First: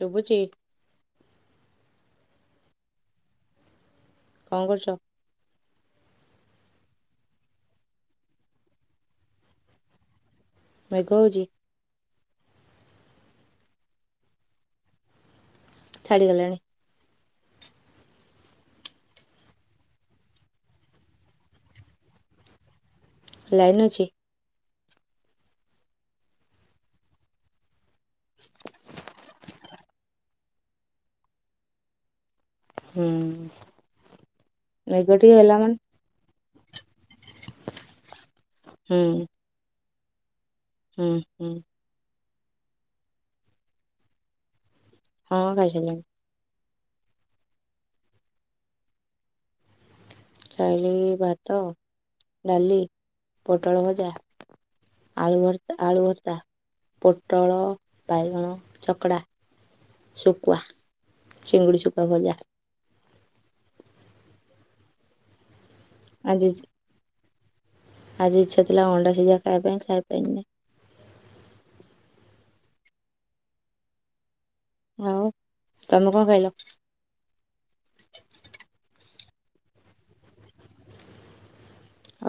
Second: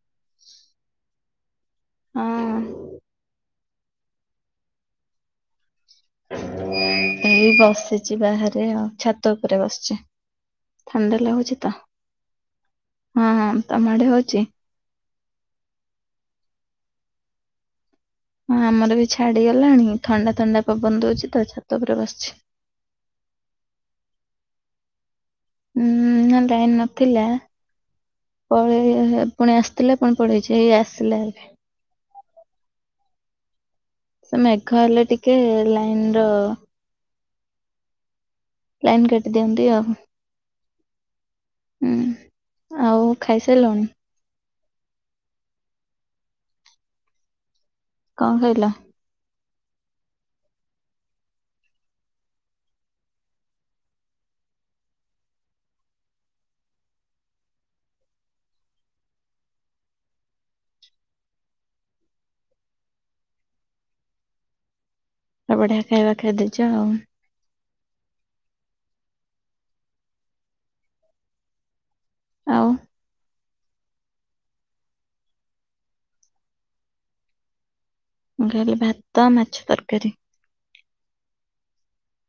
ଶୁଭୁଚି। ହଁ। କଣ କରୁଚ? ଏଇ ବସିଚି ବାହାରେ ଆଉ ଛାତ ଉପରେ ବସିଚି। ମେଘ ଥଣ୍ଡା ହଉଛି ଲାଗୁଛି ତ ହଁ ହଁ ତମ ଆଡେ ହଉଚି। ଛାଡ଼ିଗଲାଣି। ହଁ ଆମର ବି ଛାଡିଗଲାଣି ଥଣ୍ଡା ଥଣ୍ଡା ପବନ ଦଉଚି ତ ଛାତ ଉପରେ ବସିଛି। ଲାଇନ୍ ଅଛି। ଉଁ ନା ଲାଇନ୍ ନଥିଲା। ପଳେଇ [unintelligible] ପୁଣି ଆସିଥିଲା ପୁଣି ପଳେଇଚି ଏଇ ଆସିଲା ଏବେ। ହୁଁ। ସେ ମେଘ ହେଲେ ଟିକେ ଲାଇନ୍ ର। ଲାଇନ୍ ହୁଁ କାଟିଦିଅନ୍ତି ଆଉ। ହୁଁ ହୁଁ। ହୁଁ। ଆଉ ଖାଇସାରିଲଣି? ହଁ ଖାଇସାରିଲିଣି। କଣ ଖାଇଲ? ଖାଇଲି ଭାତ, ଡାଲି, ପୋଟଳ ଭଜା। ଆଳୁ ଭର୍ତ ଆଳୁ ଭର୍ତ୍ତା। ପୋଟଳ, ବାଇଗଣ ଚକଡ଼ା। ଶୁକୁଆ, ଚିଙ୍ଗୁଡ଼ି, ଶୁକୁଆ ଭଜା। ଆ ବଢ଼ିଆ ଖାଇବା ଆଜି ଖାଇଦେଇଚ ଆଉ। ଆଜି ଇଚ୍ଛା ଥିଲା ଅଣ୍ଡା ସିଝା ଖାଇବା ପାଇଁ ଖାଇପାଇନି। ଆଉ। ଆଉ ତମେ କଣ ଖାଇଲ? ମୁଁ ଖାଇଲି ଭାତ, ମାଛ ତରକାରୀ।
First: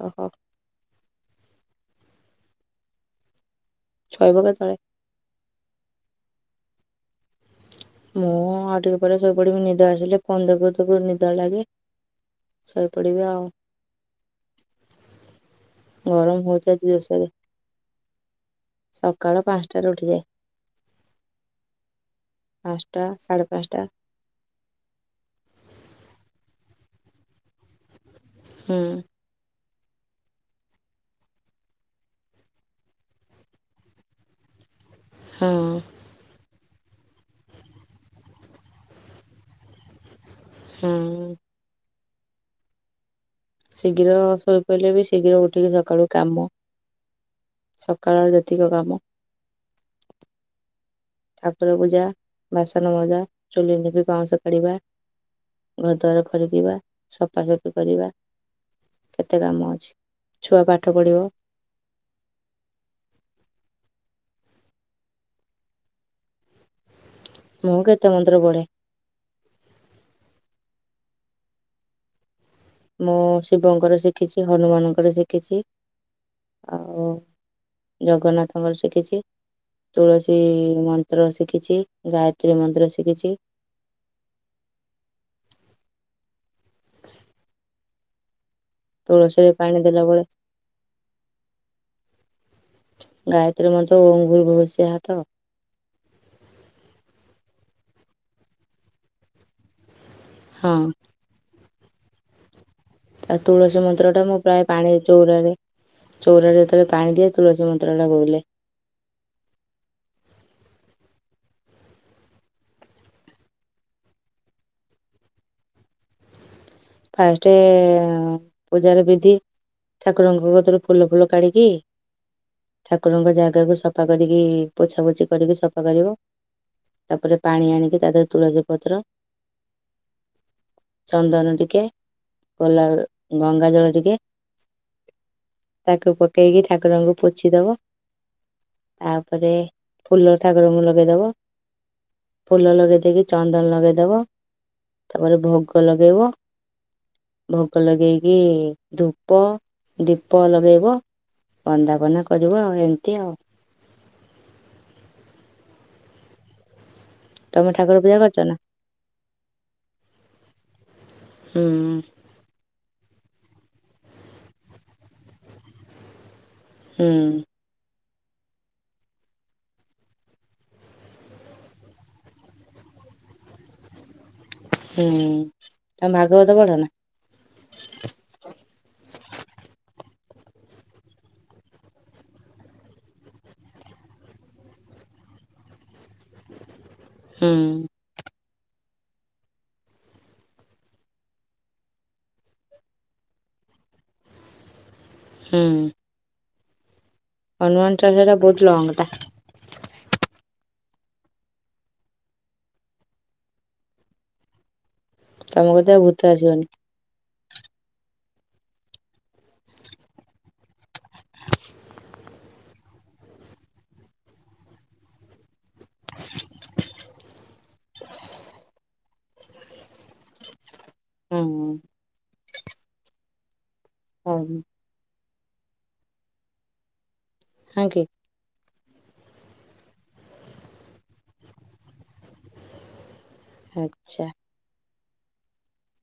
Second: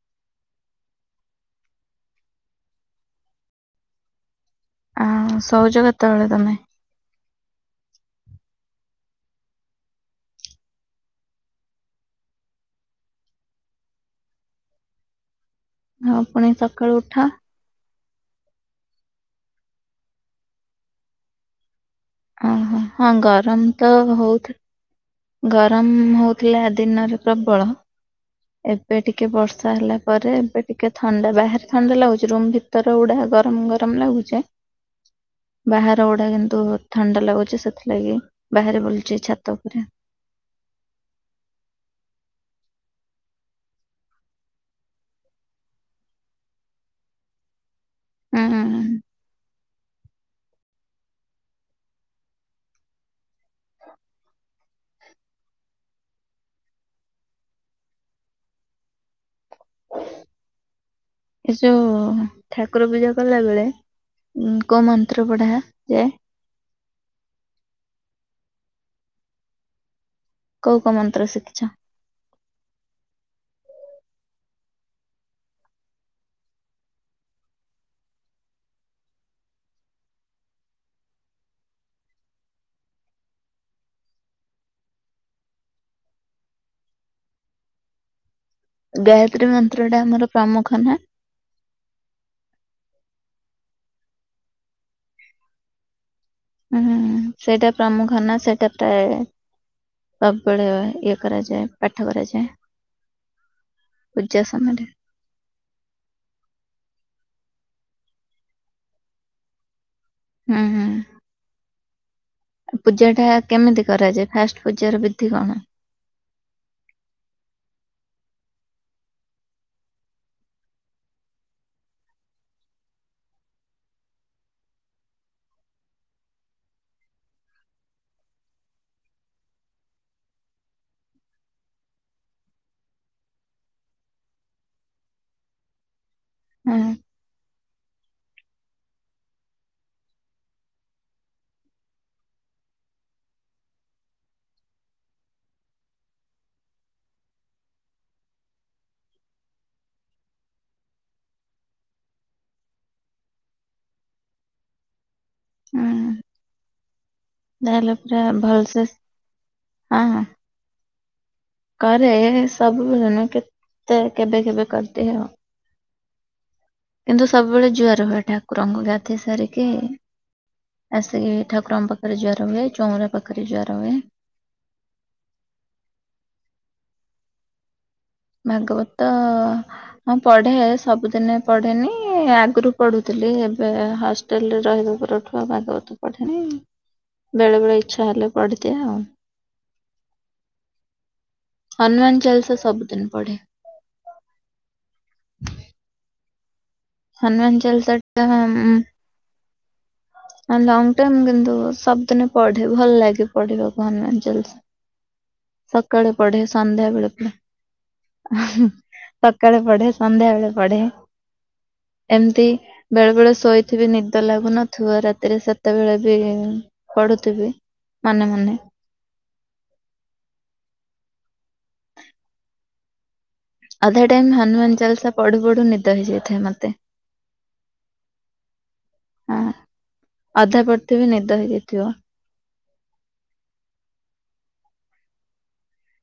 ଓହୋ। ଛୋଇବ କେତେ ବେଳେ? ଆଉ ଶଉଚ କେତେବେଳେ ତମେ? ମୁଁ ଆଉ ଟିକେ ପରେ ଶୋଇପଡ଼ିମି ନିଦ ଆସିଲେ ଫୋନ୍ ଦେଖୁ ଦେଖୁ ନିଦ ଲାଗେ। ଶୋଇପଡ଼ିବା ଆଉ। ହଁ ଗରମ ପୁଣି ହଉଛି ଆଜି ସକାଳୁ ଜୋରସୋରେ ଉଠ। ସକାଳ ପାଞ୍ଚଟାରେ ଉଠିଯାଏ। ଓହୋ। ପାଞ୍ଚଟା ହଁ ସାଢ଼େ ଗରମ ପାଞ୍ଚଟା ତ ହଉଥ ଗରମ ହଉଥିଲା ଦିନରେ ପ୍ରବଳ ହୁଁ ଏବେ ଟି କେ ବର୍ଷା ହେଲା ପରେ ଏବେ ଟିକେ ଥଣ୍ଡା ବାହାରେ ଥଣ୍ଡା ଲାଗୁଚି ରୁମ୍ ଭିତର ଗୁଡ଼ା ଗରମ ଗରମ ଲାଗୁ ଚେ ହଁ ବାହା ର ଗୁଡ଼ା କିନ୍ତୁ ଥଣ୍ଡା ଲାଗୁଚି ସେଥିଲାଗି ବାହାରେ ବୁଲୁଚି ଛାତ ଉପରେ। ହୁଁ। ଶୀଘ୍ର ଶୋଇପଇଲେ ବି ଶୀଘ୍ର ଉଠିକି ସକାଳୁ କାମ। ସକାଳର ଯେତିକ ହୁଁ। କାମ। ଠାକୁର ପୂଜା, ବାସନ ମଜା। ଚୁଲି ନିପି ପାଉଁଶ କାଢ଼ିବା, ଘରଦ୍ୱାର ଖରିକିବା, ସଫାସଫି କରିବା। କେତେ କାମ ଅଛି। ଛୁଆ ପାଠ ପଢ଼ିବ। ଏ ଯୋଉ ଠାକୁର ପୂଜା କଲା ବେଳେ ଉଁ କୋଉ ମନ୍ତ୍ର ପଢା ଯାଏ? ମୁଁ କେତେ ମନ୍ତ୍ର ପଢେ। କୋଉ କୋଉ ମନ୍ତ୍ର ଶିଖୀଛ? ମୁଁ ଶିବଙ୍କର ଶିଖିଛି। ହନୁମାନଙ୍କର ଶିଖିଛି ଆଉ। ଜଗନ୍ନାଥଙ୍କର ଶିଖିଛି। ତୁଳସୀ ମନ୍ତ୍ର ଶିଖିଛି। ଗାୟତ୍ରୀ ମନ୍ତ୍ର ଶିଖିଛି। ଗାୟତ୍ରୀ ତୁଳସୀରେ ପାଣି ମନ୍ତ୍ର ଟା ଦେଲା ବେଳେ ଆମର ପ୍ରାମୁଖ ନା? ଗାୟତ୍ରୀ ମ‍ନ୍ତ ଓ଼ମଂ ଭୁର ଭୁବସ୍ୱାହା ତ? ହୁଁ ହୁଁ ସେଇଟା ପ୍ରମୁଖ ନା ସେଇଟା ପ୍ରାଏ ସବ୍ ବେଳେ ହଁ ଇଏ। କରାଯାଏ ପାଠ କରାଯାଏ। ତା ତୁଳସୀ ମନ୍ତ୍ର ଟା ମୁଁ ପୂଜା ପ୍ରାୟ ସମୟରେ ପାଣି। ଚଉରାରେ ଚଉରାରେ ଯେତେବେଳେ ପାଣି ଦିଏ ତୁଳସୀ ମନ୍ତ୍ର ଟା ବୋଲେ। ହୁଁ ହୁଁ। ପୂଜା ଟା କେମିତି କରାଯାଏ ଫାଷ୍ଟ୍ ପୂଜାର ବିଧି କଣ? ଫାଷ୍ଟେ ପୂଜାର ବିଧି। ଠାକୁରଙ୍କ କତିରୁ ଫୁଲ ଫୁଲ କାଢ଼ିକି। ଠାକୁରଙ୍କ ଜାଗାକୁ ସଫା କରିକି ପୋଛାପୋଛି କରିକି ସଫା କରିବ। ତାପରେ ପାଣି ଆଣିକି ତା ଦେହରେ ତୁଳସୀ ପତ୍ର। ଚନ୍ଦନ ଟି। କା କୋଲା ଗଙ୍ଗା ଜଳ ଟିକେ। ତାକୁ ପକେଇକି ହୁଁ ଠାକୁରଙ୍କୁ ପୋଛିଦବ। ତାପରେ ଫୁଲ ଠାକୁରଙ୍କୁ ଲଗେଇଦବ। ଫୁଲ ଲଗେଇ ଦେଇକି ଚନ୍ଦନ୍ ଲଗେଇଦବ ତାପରେ ଭୋଗ ଲଗେଇବ। ଭୋଗ ଲଗେଇକି ଧୂପ ଦୀପ ଲଗେଇବ। ବନ୍ଦାପନା କରିବ ଆଉ ଏମ୍ତି ଆଉ। ହୁଁ ତମେ ଯା ହେଲେ ଠାକୁର ପୂଜା ପୁରା କରିଛ ନା ଭଲ୍ ସେ ହଁ ହ। ହୁଁ କରେ ସବୁବେଳେ ନୁହଁ କେତେ କେବେ କେବେ କରିଦିଏ ଆଉ। ହୁଁ କିନ୍ତୁ ସବୁବେଳେ ଜୁଆର ହୁଏ ଠାକୁରଙ୍କୁ ଗାଧୋଇ ସାରିକି। ଆସିକିି ଠାକୁରଙ୍କ ପାଖରେ ଜୁହାର ହୁଏ ଚଉଁରା ପାଖରେ ଯୁଆର ହୁଏ। ହୁଁ ତମେ ଭାଗବତ ପଢ଼ ନା? ଭାଗବତ। ହଁ ପଢେ ସବୁଦିନେ ପଢେନି ଆଗରୁ ପଢୁଥିଲି ଏବେ ହସ ଟେଲ୍ ରେ ରହିବା ପରଠୁ ଆଉ ଭାଗବତ ପଢେନି ହୁଁ ବେଳେ ବେଳେ ଇଚ୍ଛା ହେଲେ ପଢିଦିଏ ଆଉ। ହନୁମାନ୍ ଚାଳିସା ସବୁଦିନ୍ ପଢେ। ହୁଁ। ହନୁମାନ ଚାଳିଶା ହନୁମାନ୍ ଚାଳିଷାଟା ବହୁତ୍ ଲଙ୍ଗ୍ ଟା। ଲଙ୍ଗ୍ ଟମ୍ କିନ୍ତୁ ସବୁଦିନେ ପଢେ ଭଲ ଲାଗେ ପଢିବାକୁ ହନୁମାନ ଚାଳିଶା। ତମ କତିରେ ସକାଳେ ଭୂତ ପଢେ ଆସିବନି ସନ୍ଧ୍ୟାବେଳେ ପଢେ। ସକାଳେ ପଢେ ସନ୍ଧ୍ୟାବେଳେ ପଢେ। ଏମିତି ବେଳେ ବେଳେ ଶୋଇଥିବି ନିଦ ଲାଗୁନଥିବ ରାତି ତିରେ ସେତେ ବେଳେ ବି ପଢୁଥିବି ମନେ ମନେ। ହୁଁ ହୁଁ। ଅଧା ଟାଇମ୍ ହଉ ହନୁମାନ ଚାଲିସା ପଢୁ ପଢୁ ନିଦ ହେଇଯାଇଥାଏ ମତେ। ହଁ କି। ହଁ ଅଧା ପଢିଥିବି ନିଦ ହେଇଯାଇଥିବ। ଆଛା।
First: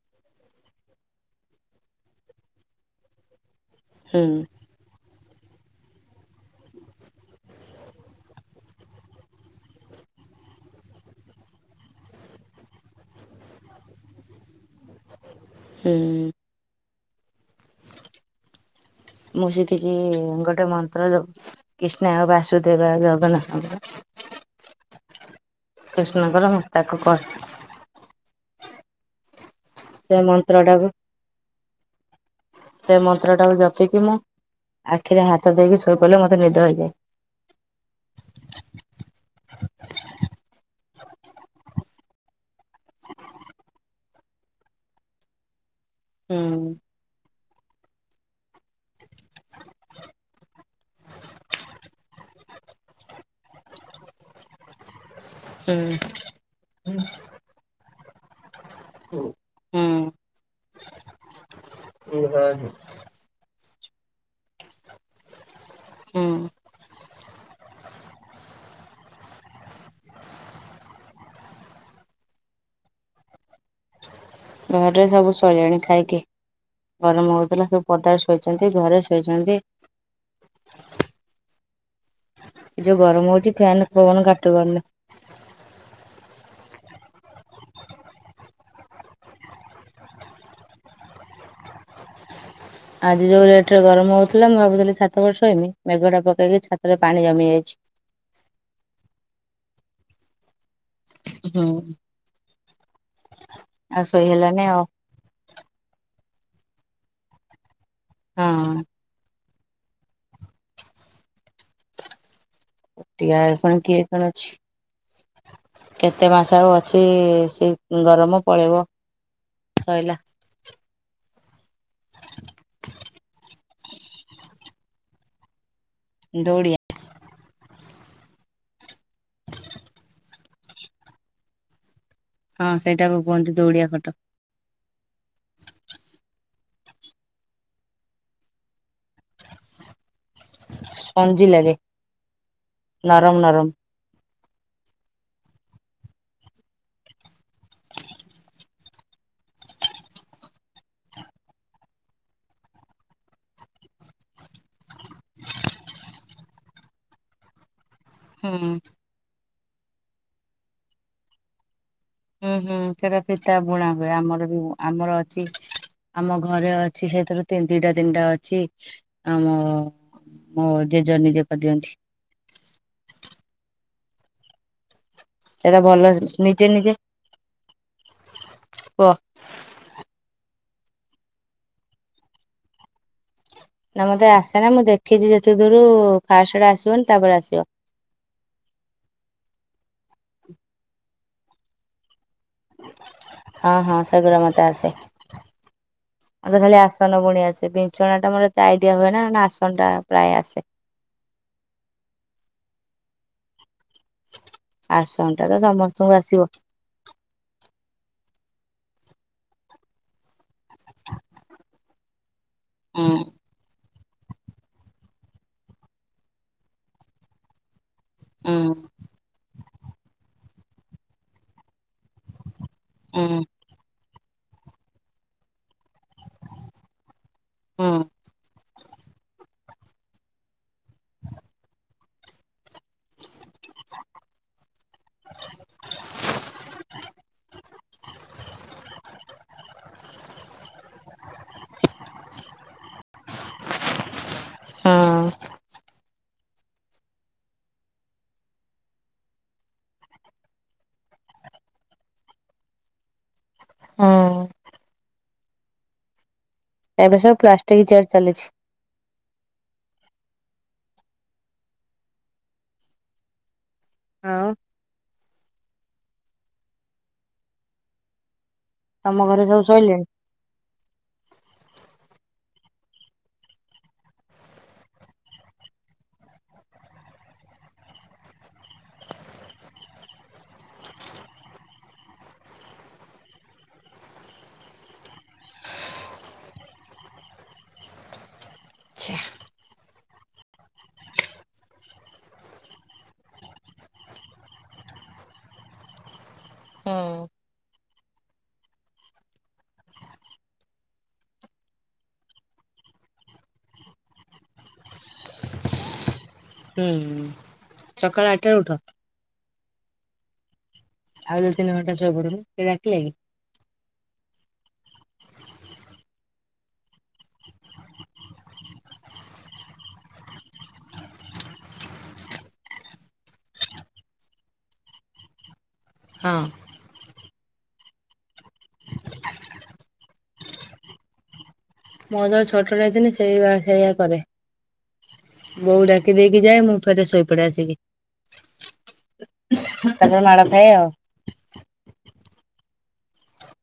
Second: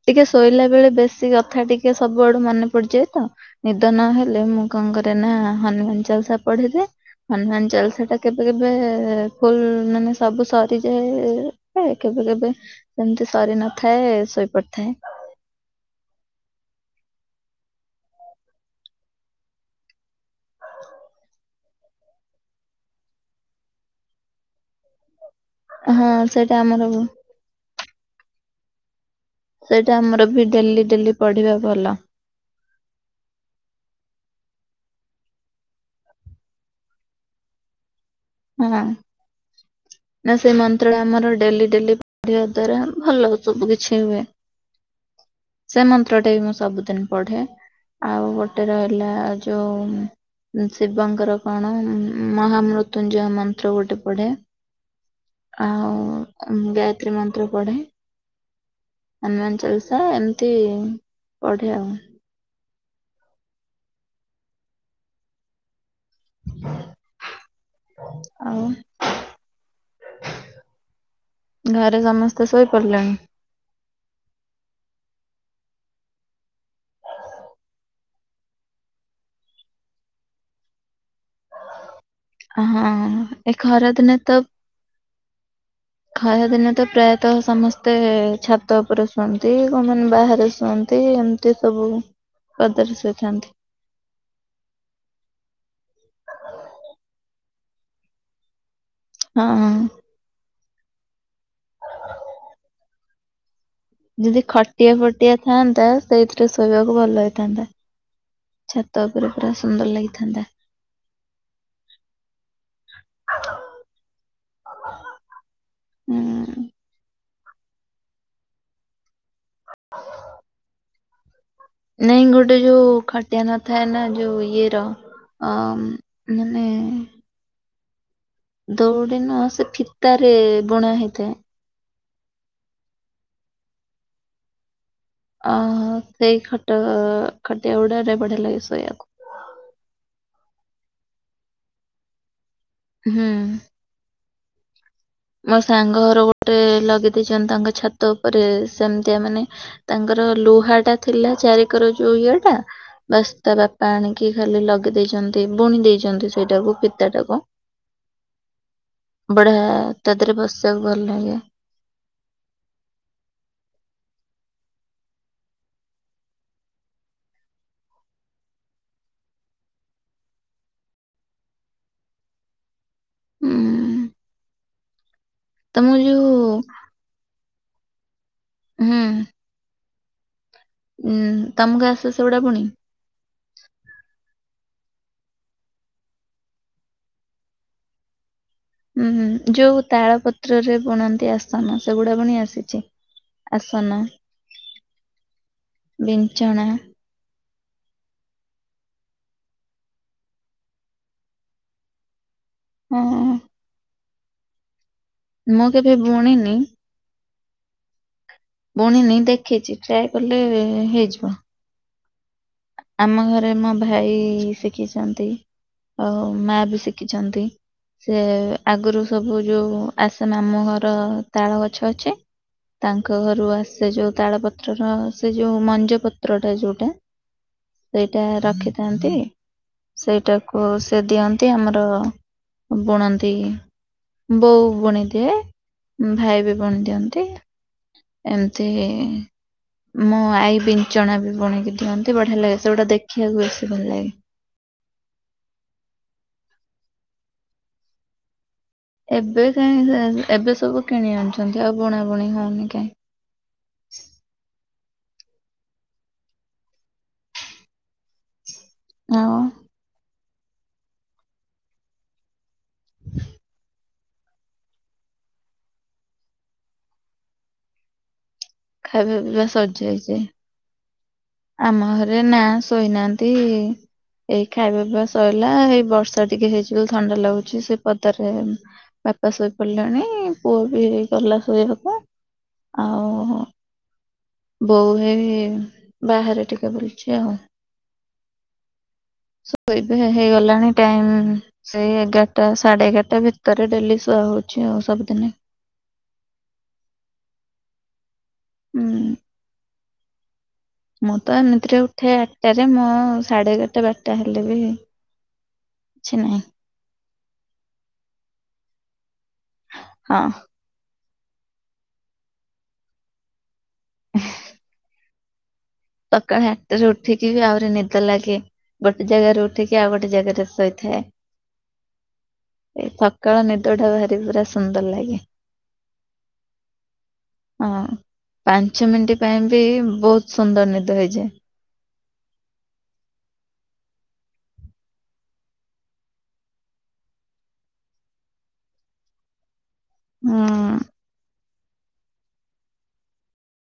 ଟିକେ ଶୋଇଲା ବେଳେ ବେଶୀ କଥା ଟିକେ ସବୁଆଡୁ ମନେ ପଡିଯାଏ ତ ନିଦ ନ ହୁଁ ହେଲେ ମୁଁ କଣ କରେ ନା ହନୁମାନ ଚାଲିସା ପଢିଦେ ହନୁମାନ ଚାଲିସା ଟା କେବେ କେବେ ଫୁଲ ମାନେ ସବୁ ସରିଯାଏ କେବେ କେବେ ଏମିତି ସରି ନଥାଏ ଶୋଇପଡିଥାଏ। ହୁଁ। ମୁଁ ଶିଖିଛି ଗୋଟେ ମନ୍ତ୍ର ଯଉ କ୍ରିଷ୍ଣାୟ ବାସୁଦେବାୟ ଜଗନ୍ନାଥଙ୍କର। ହଁ କୃଷ୍ଣଙ୍କର ସେଟା ଆମର ମସ୍ତାକ ବି। କର ସେଟା ସେ ଆମର ବି ମନ୍ତ୍ର ଡେଲି ଟାକୁ ଡେଲି ପଢିବା ଭଲ। ସେ ମନ୍ତ୍ର ଟାକୁ ଜପିକି ମୁଁ ଆଖିରେ ହାତ ଦେଇକି ଶୋଇପଡ଼ିଲେ ମୋତେ ନିଦ ହେଇଯାଏ। ହଁ ନା ସେ ମନ୍ତ୍ରଟା ଆମର ଡେଲି ଡେଲି ପଢିବା ଦ୍ଵାରା ଭଲ ସବୁ କିଛି ହୁଏ ସେ ମନ୍ ନ୍ତ୍ରଟା ହୁଁ ବି ମୁଁ ସବୁଦିନି ପଢେ। ଆଉ ଗୋଟେ ରହିଲା ଯୋଉ ଶିବଙ୍କର କଣ ମହାମୃ ମୃତୁଞ୍ଜୟ ମନ୍ତ୍ର ଗୋଟେ ପଢେ ହୁଁ ଆଉ ଗାୟତ୍ରୀ ମନ୍ତ୍ର ପଢେ। ହୁଁ ହନୁମାନ ଚାଲିସା ଏମିତି ପଢେ ଆଉ। ହୁ ହା ନୀ ହୁଁ। ଆଉ। ଘରେ ସମସ୍ତେ ଶୋଇପଡ଼ିଲେଣି। ଘରେ ସବୁ ଶୋଇଲେଣି ଖାଇକି। ଗରମ ହଉଥିଲା ସବୁ ପଦାରେ ଶୋଇଚନ୍ତି ଘରେ ଶୋଇଚନ୍ତି। ହଁ ଏ ହଁ ଯୋଉ ଗରମ ହଉଛି ଏଇ ଫ୍ୟାନ ଖରା ଦିନେ ପବନ ତ କାଟୁ ପାରୁନି ଖରା ଦିନେ ତ ପ୍ରାୟତଃ ସମସ୍ତେ ଛାତ ଉପରେ ଶୁଅନ୍ତି। କଉମାନେ ବାହାରେ ଶୁଅନ୍ତି ଏମି ତି ସବୁ। ପଦାରେ ଆଜି ଯୋଉ ଶୋଇଥାନ୍ତି ରେଟ ରେ ଗରମ ହଉଥିଲା। ମୁଁ ଭାବୁଥିଲି ଛାତ ଉପରେ ଶୋଇମି। ମେଘ ଟା ପକେଇକି ଛାତରେ ପାଣି ଜମି ଯାଇଛି। ହଁ। ହୁଁ। ଆଉ ଶୋଇ ଯଦି ହେଲାନି ଆଉ ଖଟିଆ ଫଟିଆ ଥାଆନ୍ତା ସେଇଥିରେ ଶୋଇବାକୁ ଭଲ ହେଇଥାନ୍ତା ହଁ ଛା ତ ଉପରେ ପୁରା ସୁନ୍ଦର ଲାଗିଥାନ୍ତା। ଖଟିଆ ଫୁଣୀ କିଏ କଣ ଅଛି ଉଁ କେତେ ମାସ ଆଉ ଅ ଛି ସେ ଗରମ ପଳେଇବ ଶଇଲା। ନାଇଁ ଗୋଟେ ଯୋଉ ଖଟିଆ ନଥାଏ ନା ଯୋଉ ଇଏର ଅ ମାନେ ଦୌଡିଆ ଦୌଡି ନୁଅ ସେ ଫିତାରେ ବୁଣା ହେଇଥାଏ। ହଁ ସେଇଟାକୁ କୁହନ୍ତି ଦୌଡିଆ ଖଟ। ଆଉ ସେଇ ଖଟ ଖଟିଆ ଗୁଡାରେ ବଢିଆ ଲାଗେ ଶୋଇବାକୁ। ସଞ୍ଜି ଲାଗେ ହୁଁ। ନରମ ନରମ। ମୋ ସାଙ୍ଗ ଘର ଗୋଟେ ଲଗେଇ ଦେଇଛନ୍ତି ତାଙ୍କ ଛାତ ଉପରେ ସେମିତିଆ ମାନେ ତାଙ୍କର ଲୁହା ଟା ଥିଲା ଚାରିିକର ଯୋଉ ଇଏ ଟା ବାସ୍ ତା ବାପା ଆଣିକି ଖାଲି ଲଗେଇ ଦେଇଚନ୍ତି ବୁଣି ଦେଇଚନ୍ତି ସେଇଟାକୁ ଫିତା ଟାକୁ। ହୁଁ ବଢିଆ ତା ଦେହରେ ବସିବାକୁ ଭଲ ଲାଗେ ହୁଁ ହୁଁ ସେଇଟା ଫିତା ବୁଣା ହୁଏ ଆମର ବି ଆମର ଅଛି ଆମ ଘରେ ଅଛି ସେଥିରୁ ତିନି ଦିଟା ତିନିଟା ଅଛି ଆମ ମୋ ଜେଜ ନିଜେ କରି ଦିଅନ୍ତି ହୁଁ ସେଟା ଭଲ ଯୋଉ ନିଜେ ନିଜେ ହୁଁ କୁହ ଉଁ ତମକୁ ଆସେ ସେଗୁଡା ବୁଣି ନା ମତେ ଆସେନା ମୁଁ ଦେଖିଛି ଯେତେ ଦୂରୁ ଫାଷ୍ଟ ଆଡେ ଆସିବନି ତାପରେ ଆସିବ। ହୁଁ ହୁଁ ଯୋଉ ତାଳ ପତ୍ରରେ ବୁଣନ୍ତି ଆସନ ସେଗୁଡା ବୁଣି ଆସି ହଁ ହଁ ସେ ଗୁଡା ମତେ ଆସେ ମତେ ବିଞ୍ଚଣା ଖାଲି ଆସ ଆସନ ବୁଣି ଆସେ ବିଛଣା ଟା ମୋର ଏତେ ଆଇଡିଆ ହୁଏ ନା ନା ଆସନ ଟା ପ୍ରାୟ ଆସେ। ହଁ। ଆସନଟା ତ ମୁଁ କେବେ ସମସ୍ତଙ୍କୁ ଆସିବ। ବୁଣିନି ବୁଣିନି ଦେଖିଛି ଟ୍ରାଏ କଲେ ହେଇଯିବ। ହୁଁ ଆମ ଘରେ ମୋ ଭାଇ ଶିଖିଛନ୍ତି ଆଉ ମା ବି ଶିଖିଛନ୍ତି। ସେ ହୁଁ ଆଗରୁ ସବୁ ଯୋଉ ଆସେ ମାମୁଁ ଘର ତାଳ ଗଛ ଅଛି। ତାଙ୍କ ହୁଁ ଘରୁ ଆସେ ଯୋଉ ତାଳ ପତ୍ରର ସେ ଯୋଉ ମଞ୍ଜ ପତ୍ରଟା ଯୋଉଟା ହୁଁ। ସେଇଟା ରଖିଥାନ୍ତି ସେଇଟାକୁ ସେ ଦିଅନ୍ତି ଆମର ବୁଣନ୍ତି। ବୋଉ ବୁଣିଦିଏ ଭାଇ ବି ବୁଣି ଦିଅନ୍ତି। ଏମତି ମୋ ଆଈ ବି ଚଣା ବି ବୁଣକି ଦିଅନ୍ତି ବଢିଆ ଲାଗେ ସେଗୁଟା ଦେଖିବାକୁ ବେଶୀ ଭଲ ଲାଗେ। ହଁ। ଏବେ କାହିଁ ଏବେ ସବୁ କିଣି ଆଣିୁଛନ୍ତି ଆଉ ବୁଣାବୁଣି ହଉନି କାଇଁ? ହଁ ଏବେ ସବୁ ପ୍ଲାଷ୍ଟିକି ଚେୟାର ଚାଲିଛି। ଆଉ ହଁ। ଖାଇବା ତମ ଘରେ ପିଇବା ସବୁ ଶୋଇଲେଣି? ସରିଯାଇଛି। ଆମ ଘରେ ନା ଶୋଇନାହାନ୍ତି। ଏଇ ଖାଇବା ପିଇବା ସଇଲା ଏଇ ବର୍ଷା ଟିକେ ହେଇଛି ବୋଲି ଥଣ୍ଡା ଲାଗୁଛି ସେ ପଦାରେ ବାପା ଶୋଇପଡ଼ିଲାଣି ପୁଅ ବି ଗଲା ଶୋଇବାକୁ। ଆଉ ବୋଉ ହେଇ ବାହାରେ ଟିକେ ବୁଲଚି ଆଉ। ଆଚ୍ଛା। ଶ ବା ପା ହେଇଗଲାଣି ଟାଇମ। ସେଇ ଏଗାରଟା ସାଢେ ଏଗାରଟା ଭିତରେ ଡେଲି ଶୁଆ ହଉଛି ଆଉ ସବୁଦିନେ। ହଁ। ହୁଁ ମୁଁ ତ ଏମିତିରେ ଉଠେ ଆଠଟାରେ ମୋ ସାଢେ ଏଗାରଟା ବାରଟା ହେଲେ ବି କିଛି ନାହିଁ। ହୁଁ ସକାଳ ଆଠ ଟାରେ ଉଠନ୍ତି। ହଁ। ଆଉ ଦି ତିନି ଘଣ୍ଟା ଶୋଇ ପଡୁନୁ କିଏ ଡାକିଲା କି? ହୁଁ ସକାଳେ ଆଠରେ ଉଠିକି ବି ଆହୁରି ନିଦ ଲାଗେ। ଗୋଟେ ଜାଗାରେ ଉଠିକି ଆଉ ଗୋଟେ ଜାଗାରେ ଶୋଇଥାଏ। ଏ ସକାଳ ନିଦଟା ଭାରି ପୁରା ସୁନ୍ଦର ଲାଗେ। ହଁ। ହଁ ପାଞ୍ଚ ମିନିଟ ପାଇଁ ବି ବହୁତ ସୁନ୍ଦର ନିଦ ହେଇଯାଏ। ମୁଁ ଯେତେବେଳେ ଛୋଟଟାଏ ହେଇଥିନି ସେଇ ସେଇଆ କରେ। ବୋଉ ଡାକିଦେଇକି ଯାଏ ମୁଁ ଫେରେ ଶୋଇପଡେ ଆସିକି। ତାପରେ ମାଡ ଖାଏ ହୁଁ। ଆଉ।